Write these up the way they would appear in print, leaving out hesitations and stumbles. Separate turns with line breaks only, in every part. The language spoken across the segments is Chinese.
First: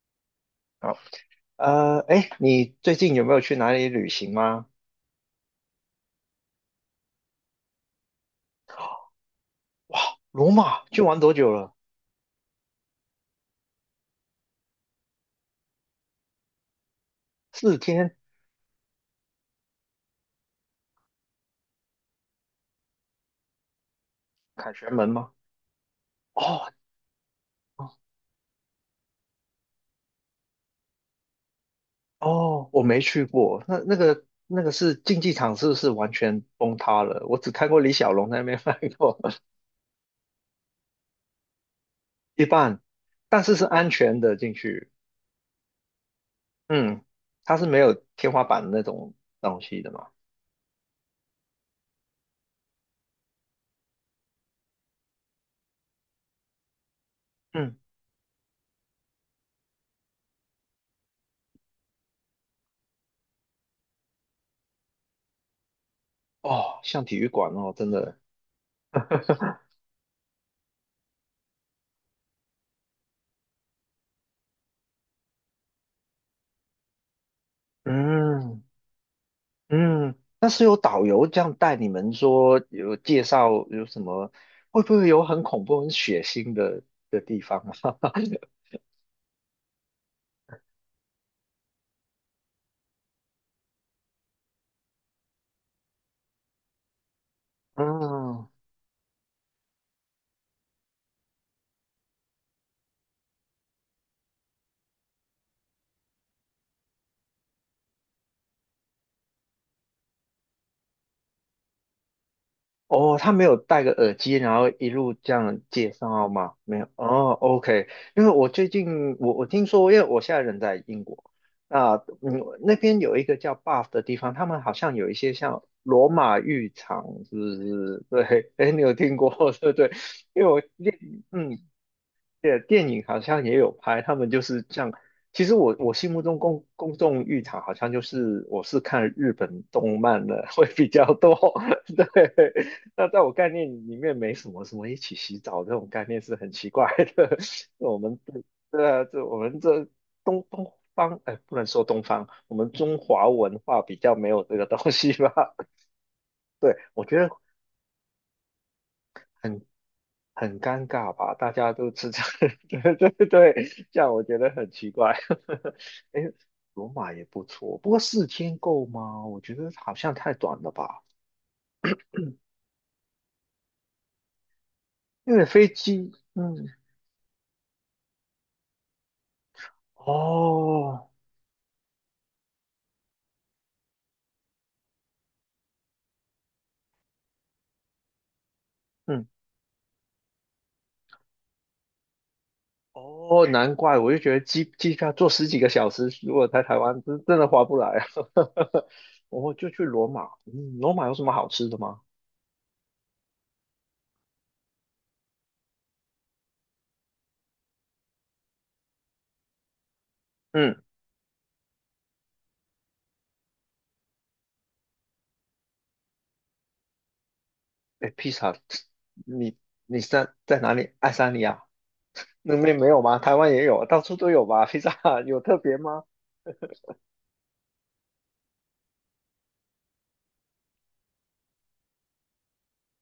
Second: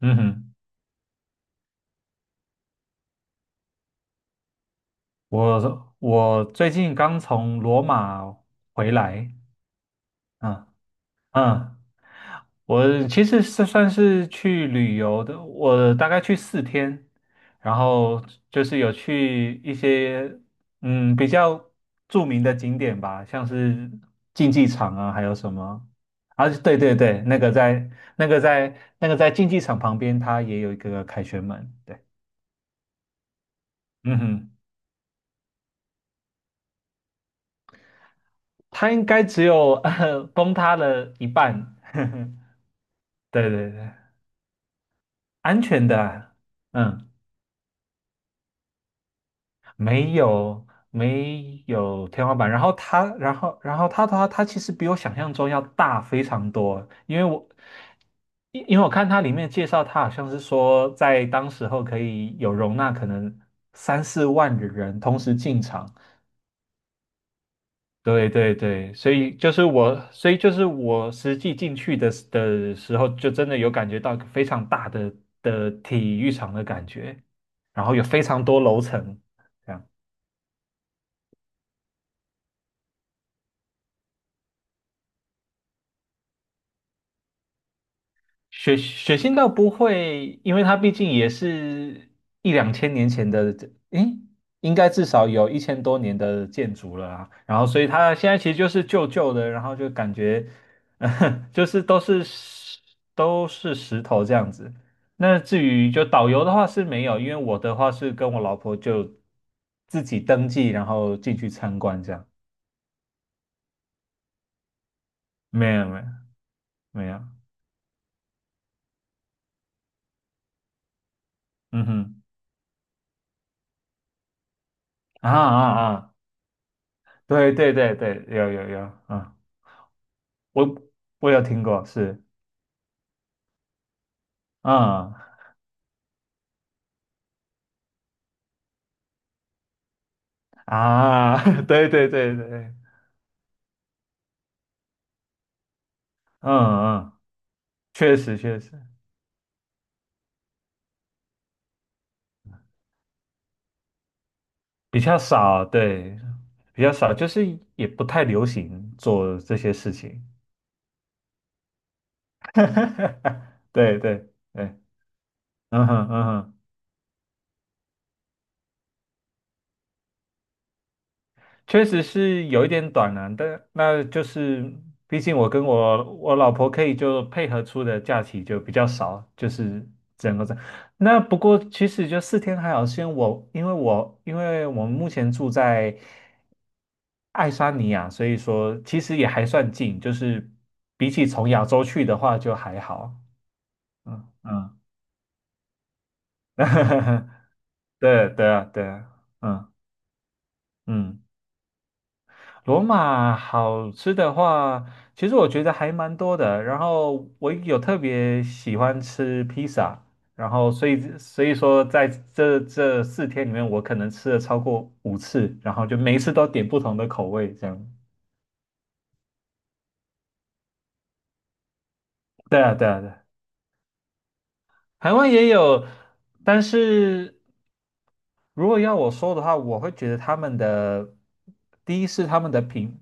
嗯哼，
好，哎，你最近有没有去哪里旅行吗？
我最近刚从罗马回来，
哇，罗
嗯
马去玩多久了？
嗯，我其实是算是去旅游的，我大概去四天，
四
然
天？
后就是有去一些比较著名的景点吧，像是竞技
凯旋
场
门
啊，还
吗？
有什么啊？
哦
对对对，那个在那个在那个在竞技场旁边，它也有一个凯旋门，对，
哦，我没去过。那那
嗯
个
哼。
那个是竞技场，是不是完全崩塌了？我只看过李小龙在那边翻
它应
过
该只有崩塌了一半。
一半，但
对
是是
对
安
对，
全的进去。
安全的啊
嗯，
嗯，
它是没有天花板那种东西的嘛。
没有没有天花板。然后它，然后然后它它它其实比我想象中要大非常多，因为我
嗯，
因因为我看它里面介绍，它好像是说在当时候可以有容纳可能三四万的人同时进场，
哦，像体育馆哦，真的。
对对对，所以 就是我，所以就是我实际进去的时候，就真的有感觉到非常大的体育场的感觉，然后有非常多
嗯，
楼层，这样。
嗯，那是有导游这样带你们说，有介绍有什么，会不会有很恐怖、很血腥的地方啊？
血腥倒不会，因为它毕竟也是一两千年前的，诶，应该至少有一千多年的建筑了啊。然后，所以它现在
嗯，
其实就是旧旧的，然后就感觉，就是都是石头这样子。那至于就导游的话是没有，因为我的话是跟我老婆就自己登记，然后进去参观这样。
哦，他没有戴个耳机，然后一路这样
没有
介
没有
绍吗？没有，
没有，
哦，OK，因为我最近我听说，因为我现在人在英国，
嗯
啊，
哼，
嗯，那边有一个叫 BUFF 的地方，他们好像有一
啊
些像
啊
罗
啊，
马浴场，是不
对对对
是？
对，有
对，
有
哎，
有，
你有听
啊。
过？对对，因为我，
我我有
嗯，
听过，是，
对，电影好像也有拍，他们就是这样。
嗯
其实我心目中公众浴场好像就是我是看日本动漫的 会比较多，
啊，对对对
对。
对，
那在我概念里面没什么一起洗澡这种概念是很
嗯
奇怪
嗯，
的。我
确
们
实
对
确实
对啊，我们这东方哎，不能说东方，我们中华文化比较没有这个东
比
西
较
吧？
少，对，
对，
比较
我
少，
觉
就
得。
是也不太流行做这
很。
些事情，
很尴尬吧？大家都吃这，对对对，
对
这样我
对
觉得很
对，
奇怪。
嗯哼
哎，
嗯哼
罗马也不错，不过四天够吗？我觉得好像太短了吧，
确实是有一点短了，但那就是毕
因
竟
为
我跟
飞
我
机，
我老
嗯，
婆可以就配合出的假期就比较少，就是整个这样
哦，
那不过其实就四天还好，是因为我们目前住在爱沙尼亚，所以说其实
嗯，
也还算近，就是比起从亚洲去的话就还好。
哦，难怪，我就
嗯
觉得机
嗯，
机票坐十几个小时，如果在台湾真的划不来 啊。
对对啊 对啊，
我就
嗯
去罗马，嗯，罗马有
嗯。
什么好吃的吗？
罗马好吃的话，其实我觉得还蛮多的。然后我有特别喜欢吃披萨，然后
嗯。
所以说在这四天里面，我可能吃了超过5次，然后就每一次都点不同的口味这样。
哎，披萨，你你是在哪里？爱沙尼亚那
对啊，
边
对
没
啊，
有
对
吗？
啊
台湾也有，到处都有吧？披萨
台 湾
有
也
特别
有，
吗？
但是。如果要我说的话，我会觉得他们的第一是他们的饼，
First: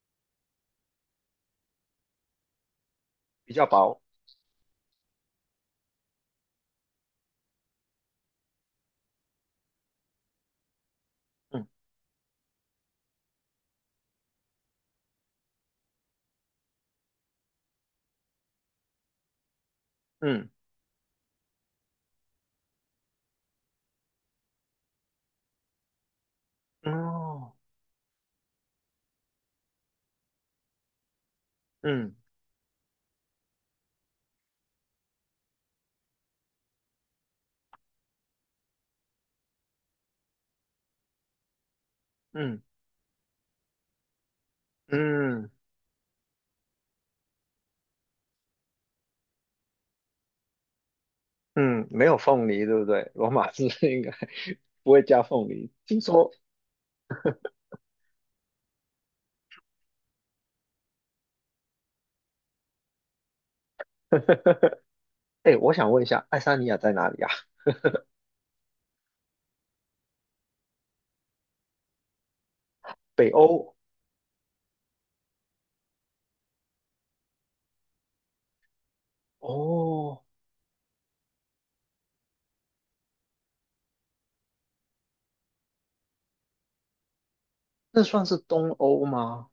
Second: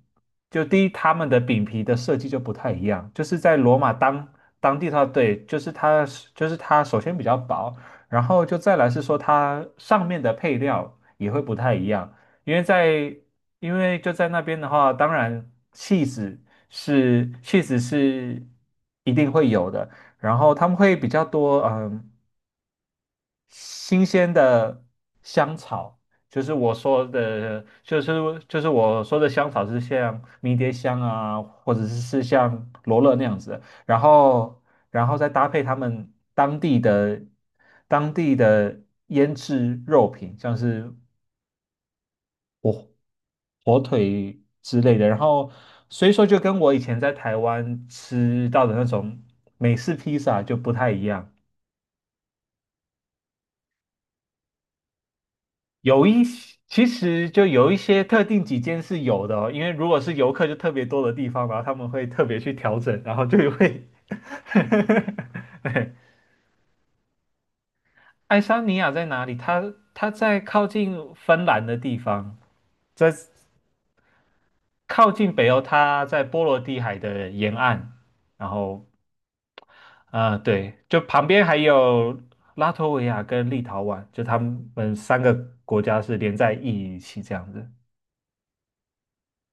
就第一他们的饼皮的设计就不太一样，就是
比
在
较
罗马
薄。
当地的话，对，就是它首先比较薄，然后就再来是说它上面的配料也会不太
嗯
一样，因为在因为就在那边的话，当然 cheese 是一定会有的，然
嗯
后他们会比较多，新鲜的香草，就是我说
哦
的，就是就是我说的香草是像迷迭香啊，或者是
嗯
是像罗勒那样子的然后然后再搭配他们当地的腌制肉品，像是
嗯
火火腿之类的，然
嗯
后所以说就跟我以前在台湾吃到的那种美式披萨就不太一样。
嗯，没有凤梨，对不对？罗马字 应该不会加凤梨。听
有一
说，
些，其实就有一些特定几间是有的哦，因为如果是游客就特别多的地方，然后他们会特别去调整，然后就会
哎，我想
对，
问一下，爱沙尼亚在哪里啊？
爱沙尼亚在哪里？它在靠近芬兰的地方，在
北欧
靠近北欧，它在波罗的海的沿岸，然后
哦，
对，就旁边还有拉脱维亚跟立陶宛，就他们三个国家是连在一起这样子。
那算是东欧吗？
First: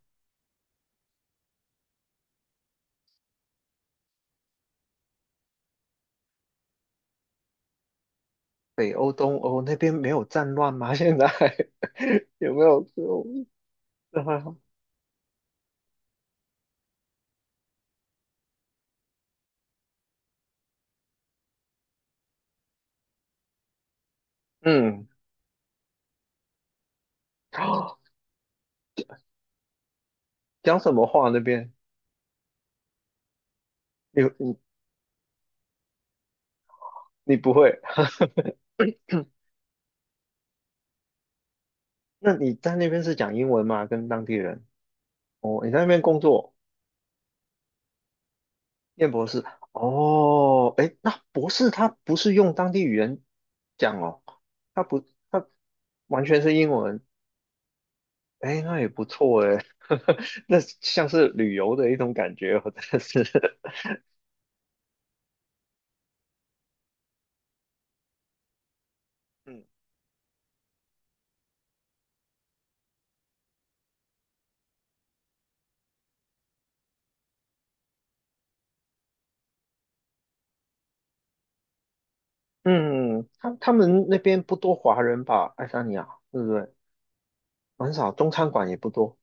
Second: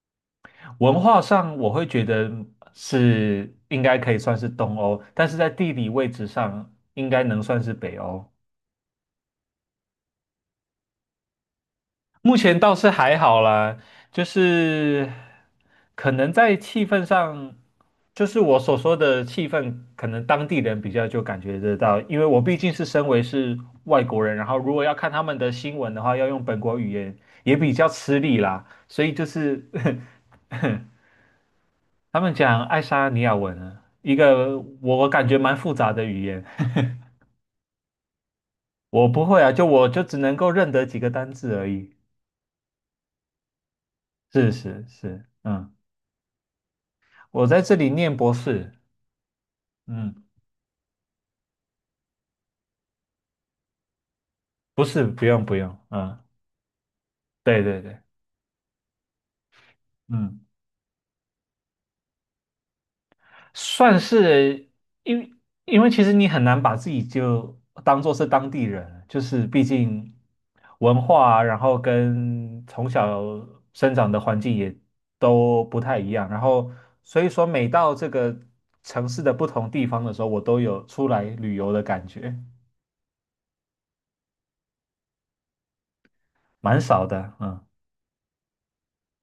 文化上，我会觉得是应该可以算是东欧，但是在地理位置上，应该能算是北欧。
北欧、东欧那边没有战乱吗？现在
目
有
前
没
倒
有？
是还好啦，
这
就
还好。
是可能在气氛上，就是我所说的气氛，可能当地人比较就感觉得到，因为我毕竟是身为是外国人，然后如果要
嗯，
看他们的新闻的话，要用本国语言也比较
哦
吃力啦，所以就是
讲什 么话那边？
他们讲爱沙尼亚文啊，一
你你
个我感觉蛮复杂的语言，
你不会？
我不会啊，就我就只能够认得几个单字而已。
那你在那边是讲英文吗？跟当地
是
人？
是是，
哦，你
嗯，
在那边工作，
我在这里念博士，
念博士？
嗯，
哦，诶，那博士他不是用当地语言讲哦，他
不
不，
是，不
他
用不用，嗯，
完全是英文。
对对对，
诶，那也不错诶，
嗯。
那像是旅游的一种感觉哦，真的是。
算是，因为因为其实你很难把自己就当做是当地人，就是
嗯
毕竟文化啊然后跟从小生长的环境也都不太一样，然后所以说每到这个城市的不同地方的时候，我都有出来旅游的感觉，
嗯，他们那边不多华人吧？爱沙尼亚，对不对？
蛮少的，嗯，
很少，中餐馆也不多。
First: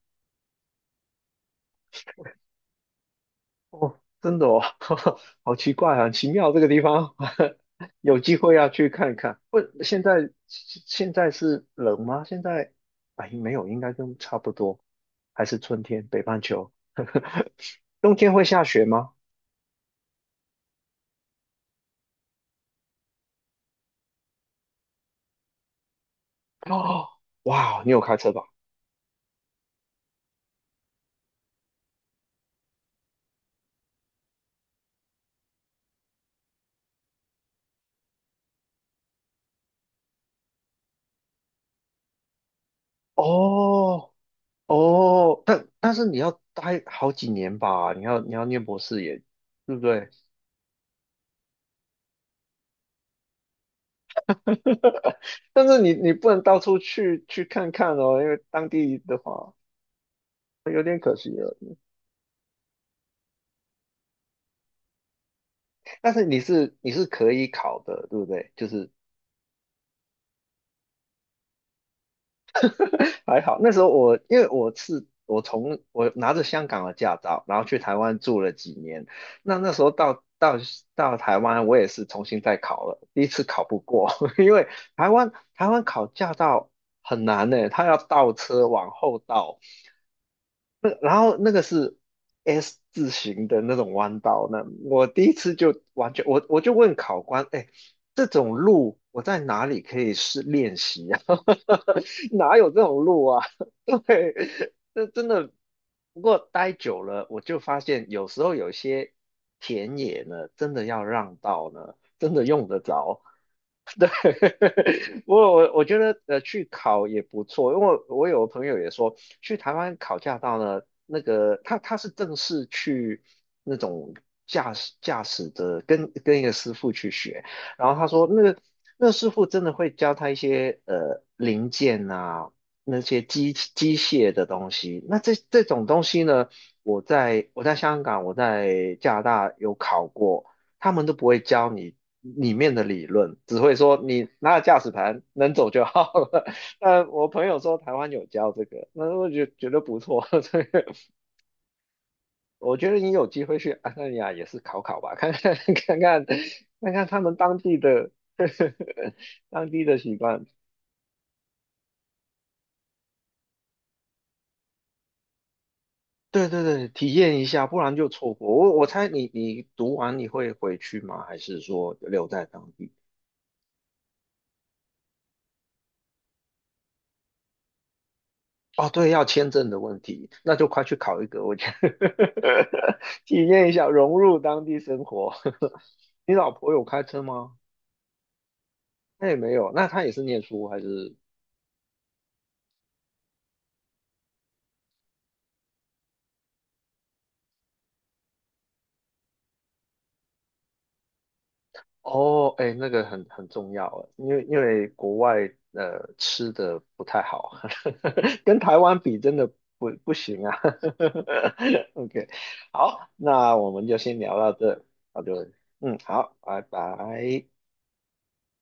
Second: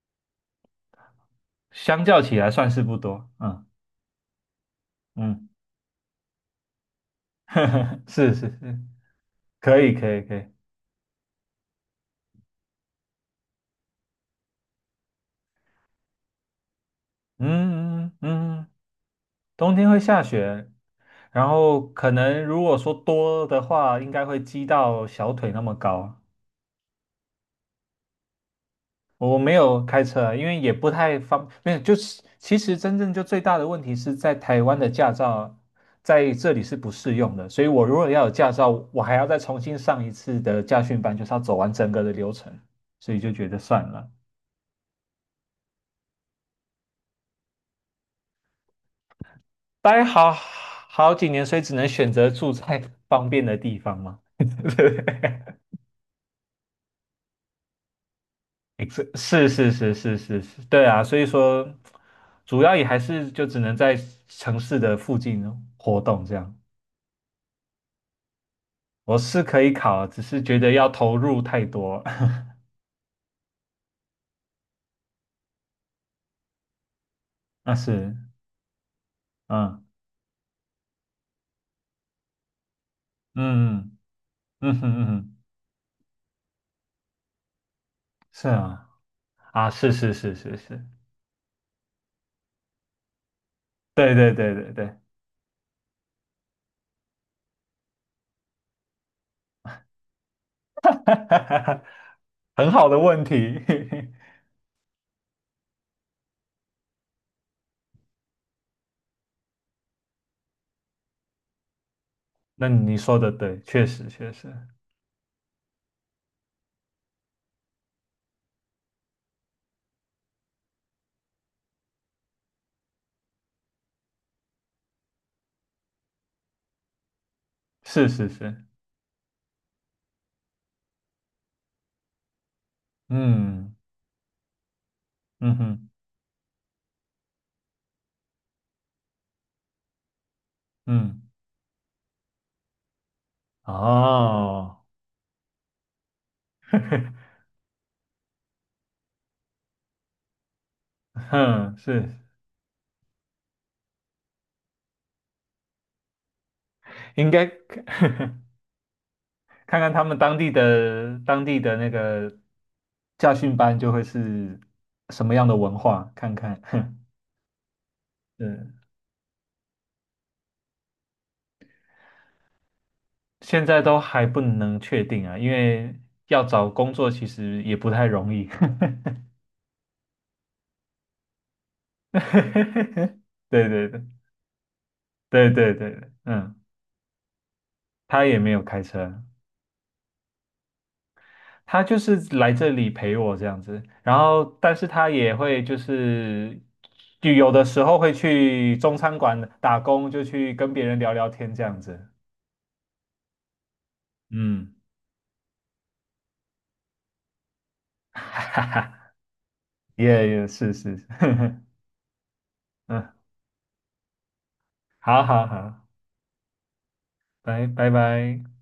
相较起来算是不多，嗯
哦，真的哦，
嗯，
好奇怪啊，很奇妙这个地方，有
是是
机会要
是，
去看看。不，
可以
现
可以
在
可以，
现在是冷吗？现在哎，没有，应该跟差不多，还是春天，北半球。
嗯
冬
嗯
天会
嗯，
下雪吗？
冬天会下雪。然后可能如果说多的话，应该会积到小腿那么高。
哦，哇，你有开车吧？
我没有开车啊因为也不太方，没有，就是其实真正就最大的问题是在台湾的驾照在这里是不适用的，所以我如果要有驾照，我还要再重新上一次的驾训班，就是要走完整个的流程，所以就觉得算了，
哦哦，但是你要待好几年吧？你要念博士也，对不
待
对？
好几年，所以只能选择住在 方便的地方嘛。对
但是你不能到处去看看哦，因为当地 的
是
话。
是是是是是，
有
对
点
啊，
可
所以
惜了。
说主要也还是就只能在城市的附近活
但是
动这
你
样。
是你是可以考的，对不对？就是
我是可以考，只是觉得要投入太多。
还好，那时候我因为我是我从我拿着香港的驾照，然后
那
去台
是，
湾住了几年。那那时
嗯
候到台湾，我也是重新再考了，第一次考不
嗯
过，因为
嗯嗯哼嗯
台湾
哼
台湾考驾照很难呢，他要倒
是
车
啊
往后倒，
啊，是是是是是，
那然后那个是 S 字形的那种
对
弯
对
道，
对
那
对对，
我第一次就完全，我就问考官，哎，这种路我在哪里可以试练习啊？哪有
很
这
好
种
的问
路啊？
题。
对，这真的。不过待久了，我就发现有时候有些田野呢，真的要让道呢，真的用
那
得
你说
着。
的对，确实确实
我觉得去考也不错，因为我有朋友也说去台湾考驾照呢，那个他是正式去那种驾驶的，跟一个师傅去学，然后他
是
说
是
那个
是，
那师傅真的会教他一些零件啊，那些机
嗯
机械的东西，那这
嗯
这种
哼
东西呢，我在香港我在加拿大有考过。他们都
嗯，
不会教你里面的理论，只会说你拿了驾
哦。
驶盘能走就好了。那我 朋友说台湾有教这个，那我就觉得不错。这个
哼，是
我觉得你有机会去安那尼亚也是考考吧，看看 看看他
应
们
该
当地
看看
的 当地
看
的
他
习
们当
惯。
地的当地的那个驾训班就会是什么样的文化，看
对
看。
对 对，
哼，
体验一下，不然就错过。
嗯，
我猜你读完你会回去吗？还是说留在当地？
现在都还不能确定啊，因为要找工作其实也不太容易。
哦，对，要签证的问题，那就快去考一个，我觉得 体验
对
一下
对
融
对
入当地生活。
对对对，对
你老
嗯，
婆有开车吗？
他也没有开车，
那也没有，那她也是念书还是？
他就是来这里陪我这样子，然后但是他也会就是就有的时候会去中餐馆打工，就去跟别人聊聊天这样子。
哦，哎，那个很重要啊，因为因
嗯，
为国外吃的不太好，
哈
跟
哈
台湾
哈，
比真的不
也
不行
也
啊。
是是，
OK,好，
嗯，
那我们就先聊到这，好
好好
的，
好，
嗯，好，拜拜。
拜拜拜。